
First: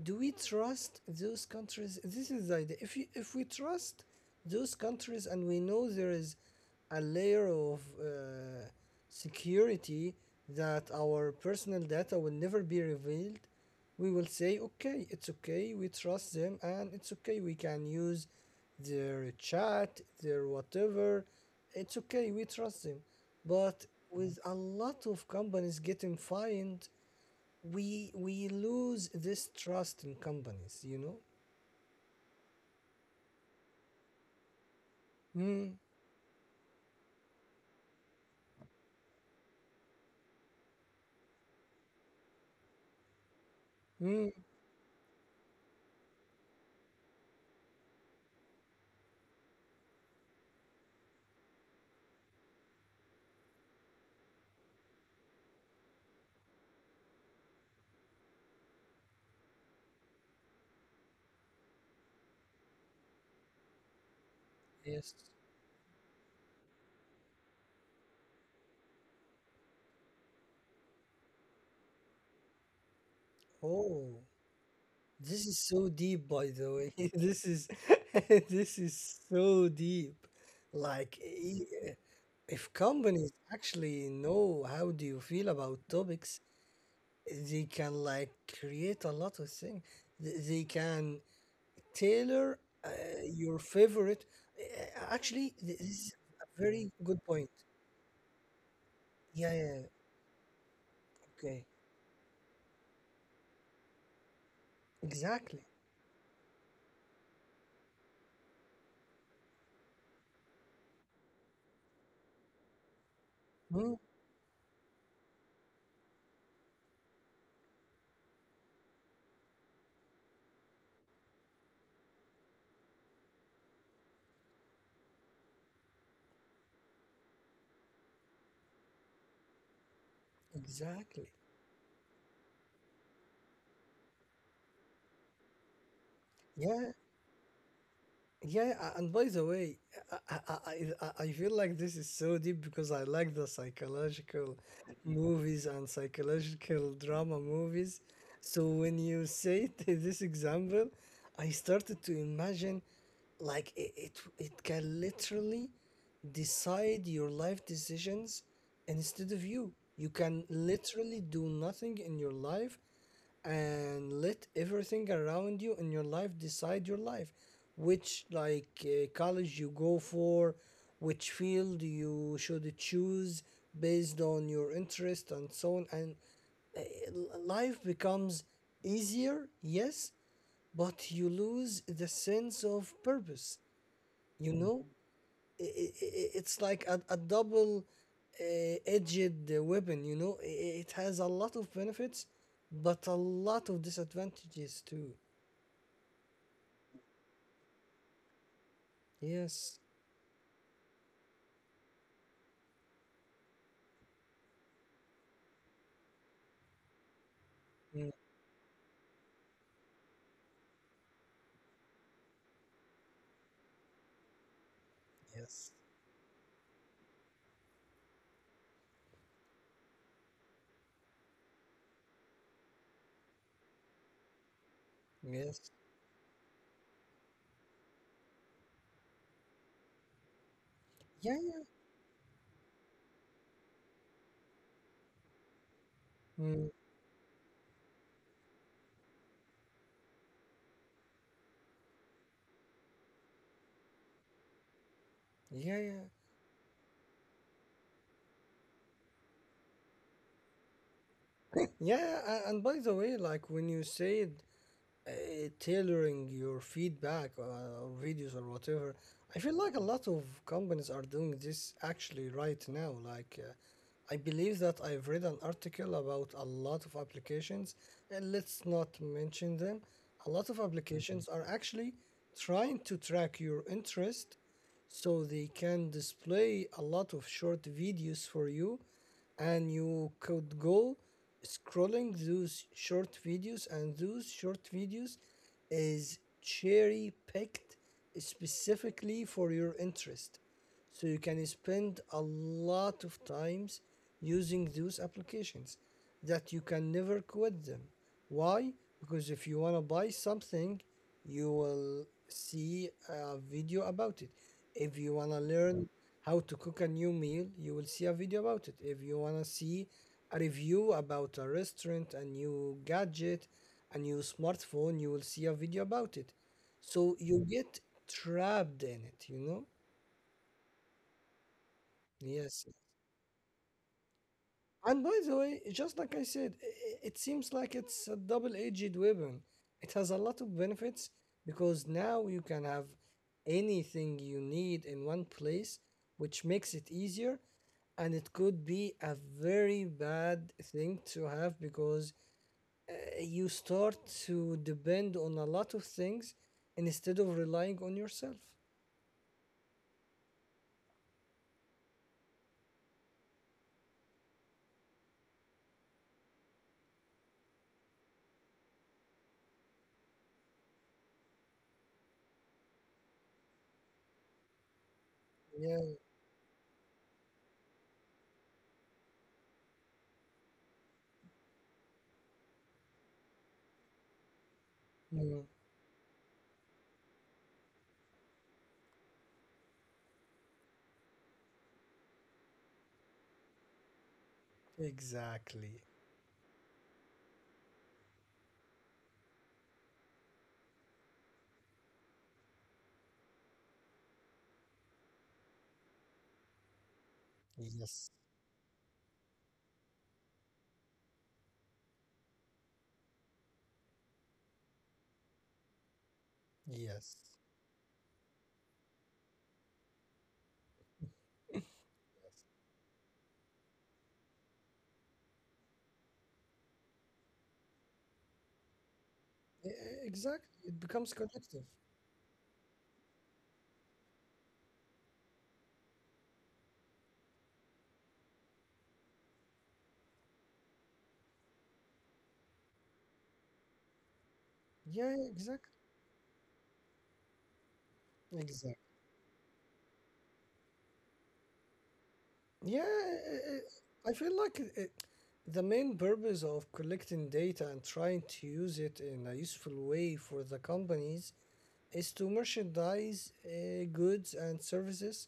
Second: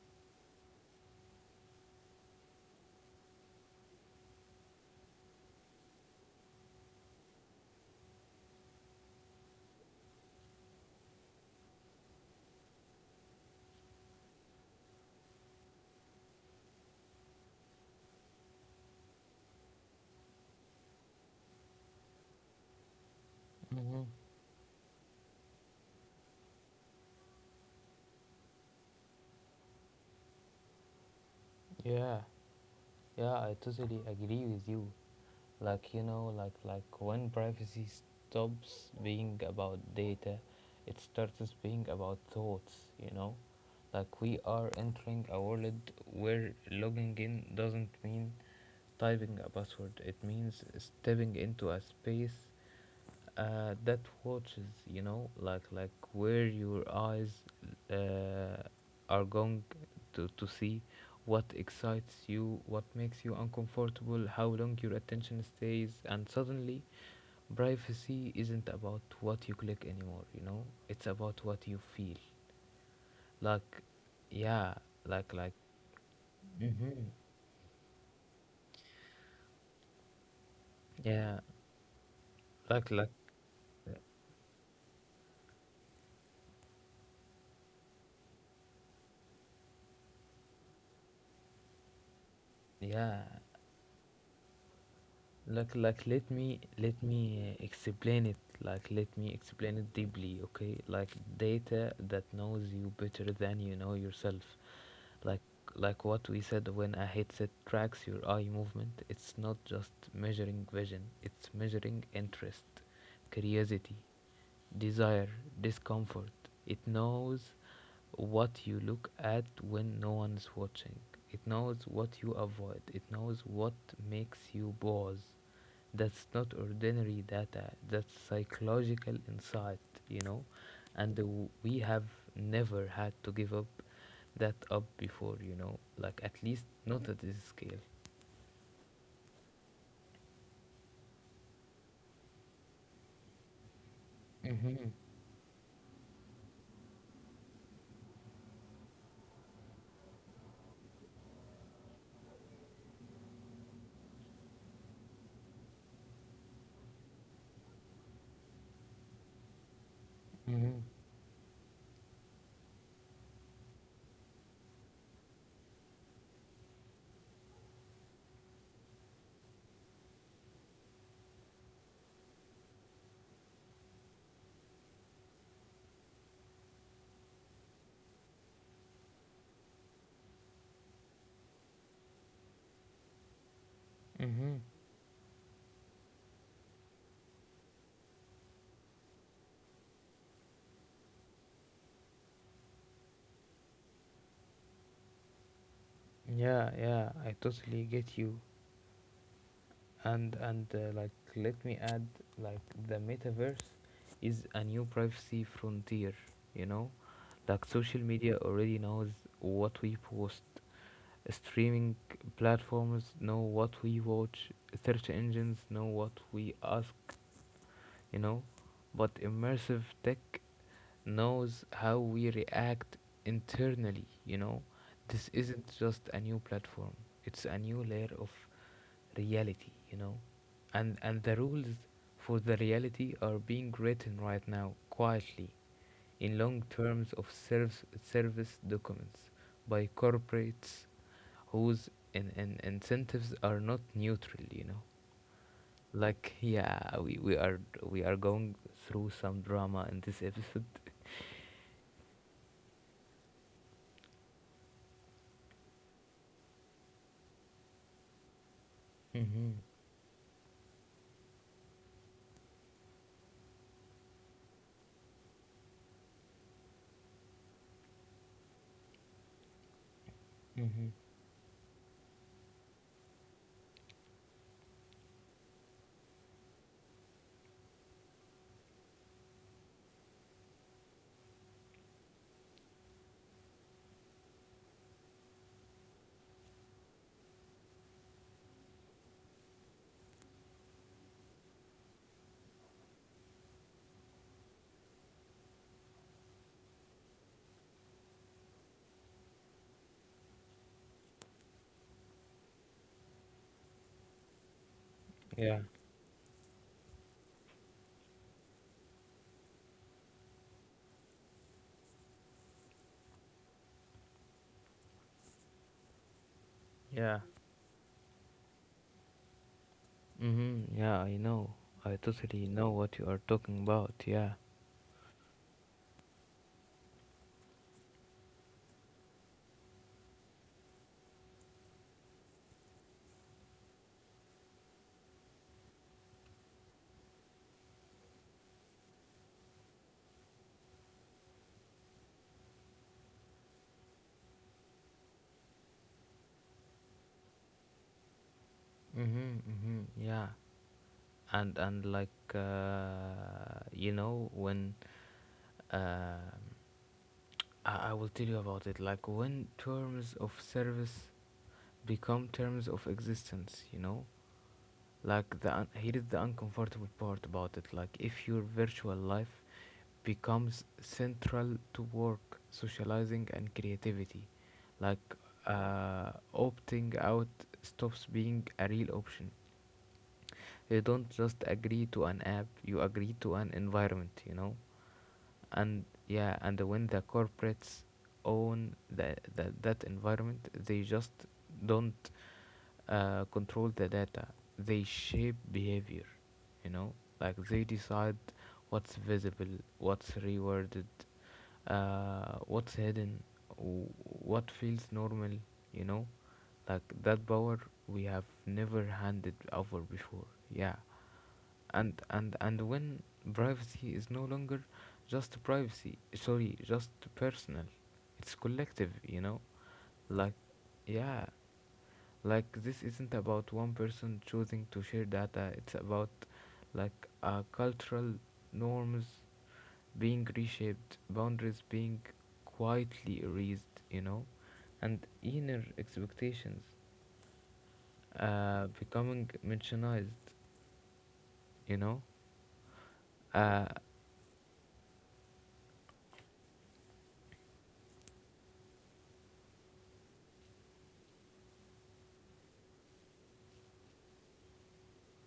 S2: do we trust those countries? This is the idea. If you, if we trust those countries and we know there is a layer of security that our personal data will never be revealed, we will say, okay, it's okay, we trust them, and it's okay, we can use their chat, their whatever. It's okay, we trust them. But
S1: mm-hmm.
S2: with a lot of companies getting fined, we lose this trust in companies, you know?
S1: Yeah, yeah, I totally agree with you.
S2: Hmm.
S1: Like, you know, like when privacy stops being about data, it starts being about thoughts, you know? Like,
S2: Hmm.
S1: we are entering a world where logging in doesn't mean typing a password, it means stepping into a space that watches, you know, like where your eyes uh, are going to see what excites you, what makes you uncomfortable, how long your
S2: Yes.
S1: attention stays. And suddenly privacy isn't about what you click anymore, you know, it's about what you feel, like,
S2: Oh.
S1: yeah, like
S2: This
S1: like
S2: is so deep, by the way. (laughs) This is (laughs) this is so deep. Like,
S1: yeah
S2: if
S1: like like
S2: companies actually know how do you feel about topics, they can like create a lot of things. They can tailor
S1: yeah
S2: uh, your favorite. Actually, this is
S1: let
S2: a
S1: me
S2: very good point.
S1: explain it, like let me
S2: Yeah, yeah,
S1: explain
S2: yeah.
S1: it deeply, okay? Like
S2: Okay.
S1: data that knows you better than you know yourself. like
S2: Exactly.
S1: like what we said, when a headset tracks your eye movement, it's not just measuring vision, it's measuring interest, curiosity,
S2: Mm,
S1: desire, discomfort. It knows what you look at when no one's watching. It knows what you avoid. It knows what makes you pause. That's not ordinary data, that's psychological insight, you know. And
S2: exactly.
S1: we have never had to give up that up before, you know, like at least
S2: Yeah.
S1: not at this scale.
S2: Yeah, yeah, and by the way, I feel like this is so deep because I like the psychological
S1: Mhm,
S2: movies and psychological drama movies. So when you say (laughs) this example, I started to imagine like it it can literally decide your life decisions instead of you. You can
S1: mhm,
S2: literally do nothing in your life and let everything around you in your life decide your life, which like college you go for, which field you should choose based on your interest and so on. And uh, life becomes easier, yes, but you lose the sense of purpose, you
S1: mhm.
S2: know. i- i- it's like a double edged weapon, you know. It has a lot of benefits but a lot of disadvantages too.
S1: Yeah, yeah, I totally get you.
S2: Yes.
S1: And like let me add, like the metaverse is a new privacy frontier, you know? Like social
S2: Mm,
S1: media already knows what we post. Streaming platforms know what we watch. Search engines
S2: yes,
S1: know what we ask, you know. But immersive tech knows how we react internally, you know. This
S2: yes,
S1: isn't just a new platform, it's a new layer of reality, you know. And the
S2: yeah, yeah.
S1: rules for the reality are being written right now quietly in long
S2: Mm,
S1: terms of service documents by corporates whose in incentives are not neutral, you know.
S2: yeah, yeah.
S1: Like yeah, we are we are going through some drama in this episode.
S2: (laughs) Yeah, and by the way, like when you said uh, tailoring your feedback or videos or whatever. I feel
S1: Mm-hmm.
S2: like a lot of companies are doing this actually right now. Like, I believe that I've read an article about a lot of applications, and let's not mention them. A lot of
S1: Mm-hmm.
S2: applications are actually trying to track your interest so they can display a lot of short videos for you, and you could go scrolling those short videos, and those short videos is cherry picked specifically for your interest, so you can spend a lot of times using those applications that you can never quit them. Why? Because if you want to buy something, you will see a video about it. If you want to
S1: Yeah.
S2: learn how to cook a new meal, you will see a video about it. If you want to see a review about a restaurant, a new gadget, a new smartphone, you will see a video about it. So
S1: Yeah.
S2: you get trapped in it, you know?
S1: Mm-hmm, yeah, I know I totally
S2: Yes.
S1: know what you are talking about, yeah.
S2: And by the way, just like I said, it seems like it's a double edged weapon. It has a lot of benefits because now you can have anything you need in one place, which makes it easier. And it could be a very bad thing to have because uh, you start to depend on a lot of things instead of relying on yourself.
S1: Mm-hmm. Mm-hmm. Yeah. And like you know, when uh, I will tell you about it, like when terms of service become terms of existence, you know, like
S2: Yeah,
S1: here is the uncomfortable part about it. Like if your virtual life becomes central to work, socializing, and creativity. Like
S2: mm,
S1: opting out stops being a real option. You don't just agree to an app, you agree to an environment, you know?
S2: exactly.
S1: And yeah, and when the corporates own the that environment, they just don't control the data, they shape behavior, you know. Like they
S2: Yes,
S1: decide what's visible, what's rewarded, what's hidden, what feels normal, you know. Like
S2: yes.
S1: that power we have never handed over before, yeah.
S2: (laughs)
S1: And and when privacy is no longer just privacy, sorry, just personal, it's collective, you know. Like
S2: Exactly. It becomes
S1: yeah,
S2: collective.
S1: like this isn't about one person choosing to share data, it's about like cultural norms being reshaped, boundaries being quietly erased, you know, and
S2: Yeah,
S1: inner
S2: exactly.
S1: expectations
S2: Exactly.
S1: becoming marginalized, you know.
S2: Yeah,
S1: Uh,
S2: I feel like the main purpose of collecting data and trying to use it in a useful way for the companies is to merchandise goods and services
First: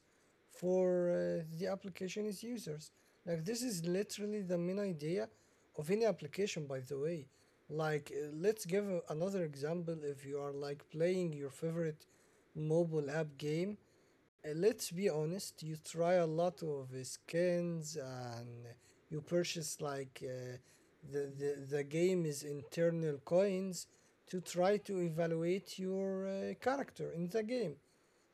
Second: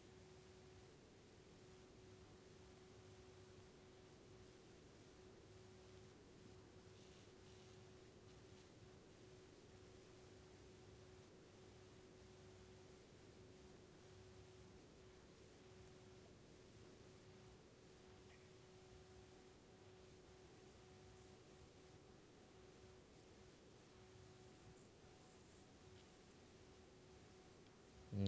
S2: for the application's users. Like this is literally the main idea of any application, by the way. Like let's give another example. If you are like playing your favorite mobile app game, let's be honest, you try a lot of skins, and you purchase like the game is internal coins to try to evaluate your character in the game.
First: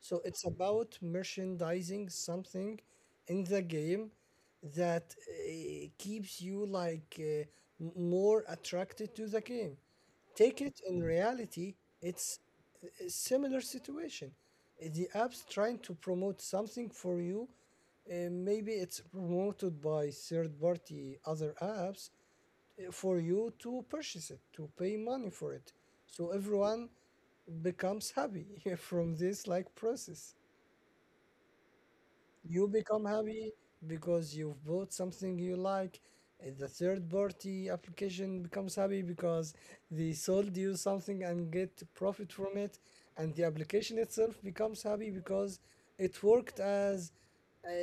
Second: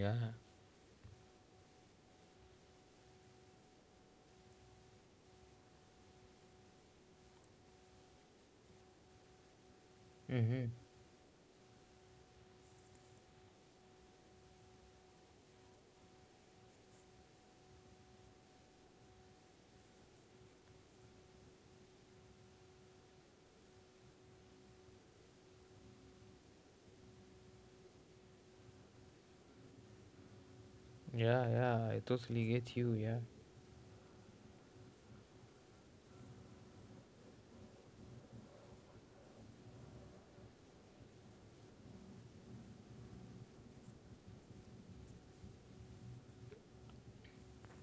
S2: So it's about merchandising something in the game that keeps you like more attracted to the game. Take
S1: Mm-hmm.
S2: it in reality, it's a similar situation. The app's trying to promote something for you, maybe it's promoted by third party other apps for you to purchase it, to pay money for it, so everyone becomes happy (laughs) from this like process.
S1: Yeah, yeah, I totally
S2: You
S1: get you.
S2: become
S1: Yeah.
S2: happy because you've bought something you like. The third party application becomes happy because they sold you something and get profit from it. And the application itself becomes happy because it worked as uh, uh,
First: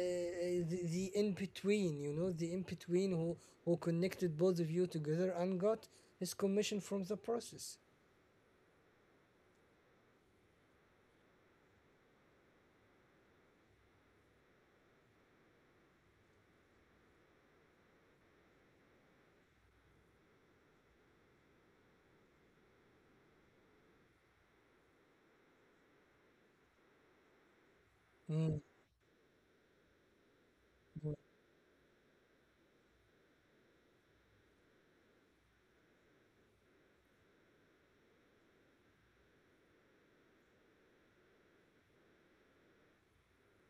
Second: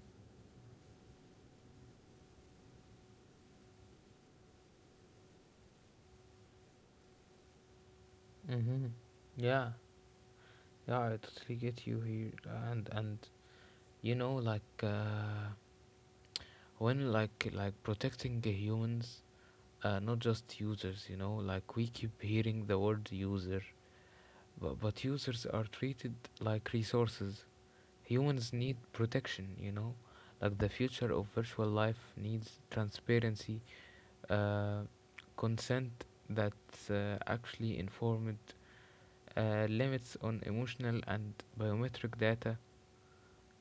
S2: the in between, you know, the in between who connected both of you together and got his commission from the process.
S1: Mm-hmm. Yeah, yeah, I totally get you here. And you know, like when protecting the humans, not just users. You know, like we keep hearing the word user, but users are treated like resources. Humans
S2: Mm,
S1: need protection. You know, like the future of virtual life needs transparency, uh, consent that's actually informed, limits on emotional and biometric data,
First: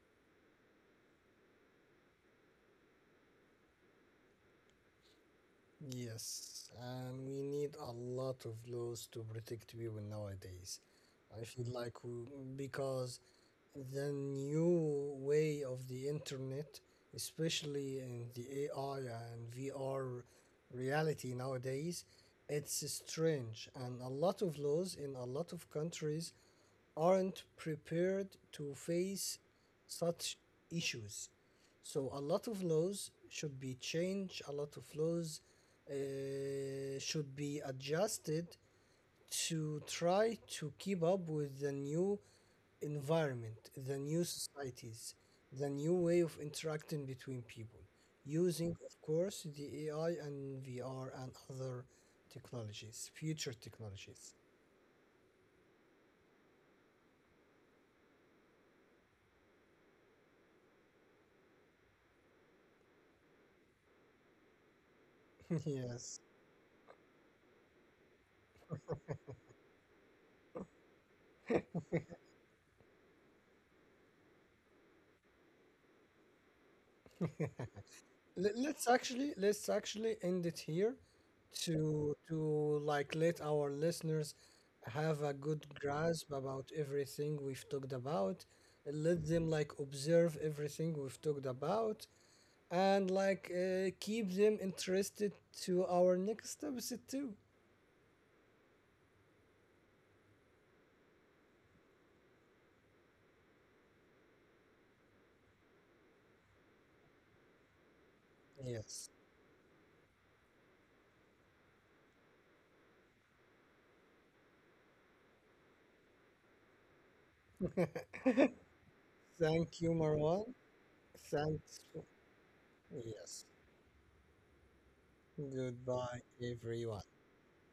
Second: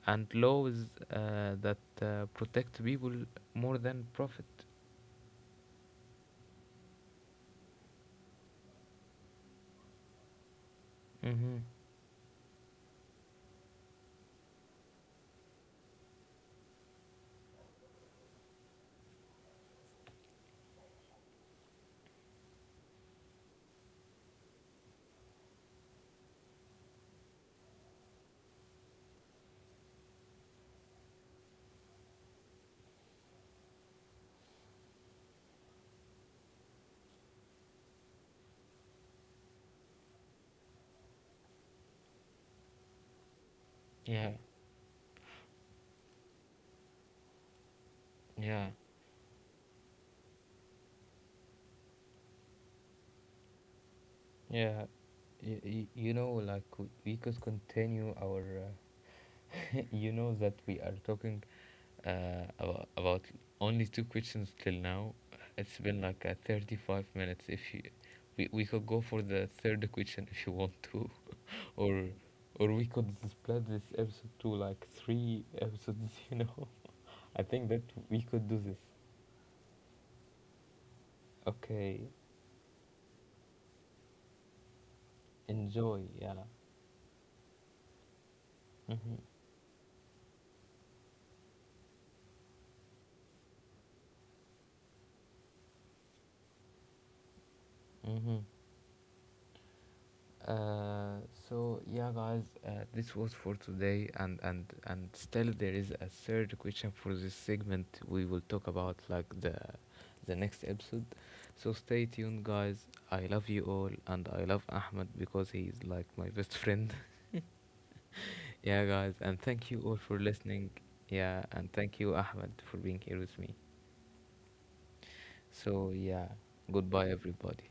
S1: and laws that protect people more than profit.
S2: yes, and we need a lot of laws to protect people nowadays. I
S1: Mm-hmm.
S2: feel like we, because the new way of the internet, especially in the AI and VR reality nowadays, it's strange. And a lot of laws in a lot of countries aren't prepared to face such issues. So a lot of laws should be changed, a lot of laws should be adjusted to try to keep up with the new environment, the new
S1: Yeah,
S2: societies, the new way of interacting between people,
S1: yeah,
S2: using, of course, the AI and VR and other technologies, future technologies.
S1: yeah. You know, like we could continue our (laughs) you know that we are talking about only two questions till now.
S2: (laughs)
S1: It's been
S2: Yes.
S1: like 35 minutes. If you, we could go for the third question if you want to, (laughs) or or we could split this episode to like three episodes. (laughs) You know, I think that we could do this.
S2: Let's actually, let's actually end it here
S1: Okay,
S2: to like let our listeners have a good
S1: enjoy.
S2: grasp
S1: Yeah.
S2: about everything we've talked about, and
S1: Mm-hmm,
S2: let them like observe everything we've talked about, and like keep them interested to our next episode too.
S1: mm-hmm. Uh, so yeah, guys, this was for today, and still there is a third question for this segment. We will talk about
S2: Yes,
S1: like the next episode. So stay tuned, guys. I love you all, and I love Ahmed because he is like my best friend. (laughs) Yeah, guys, and
S2: thank
S1: thank you
S2: you,
S1: all for
S2: Marwan.
S1: listening. Yeah,
S2: thanks
S1: and thank
S2: for-
S1: you, Ahmed, for being here with
S2: yes,
S1: me. So
S2: goodbye
S1: yeah,
S2: everyone.
S1: goodbye, everybody.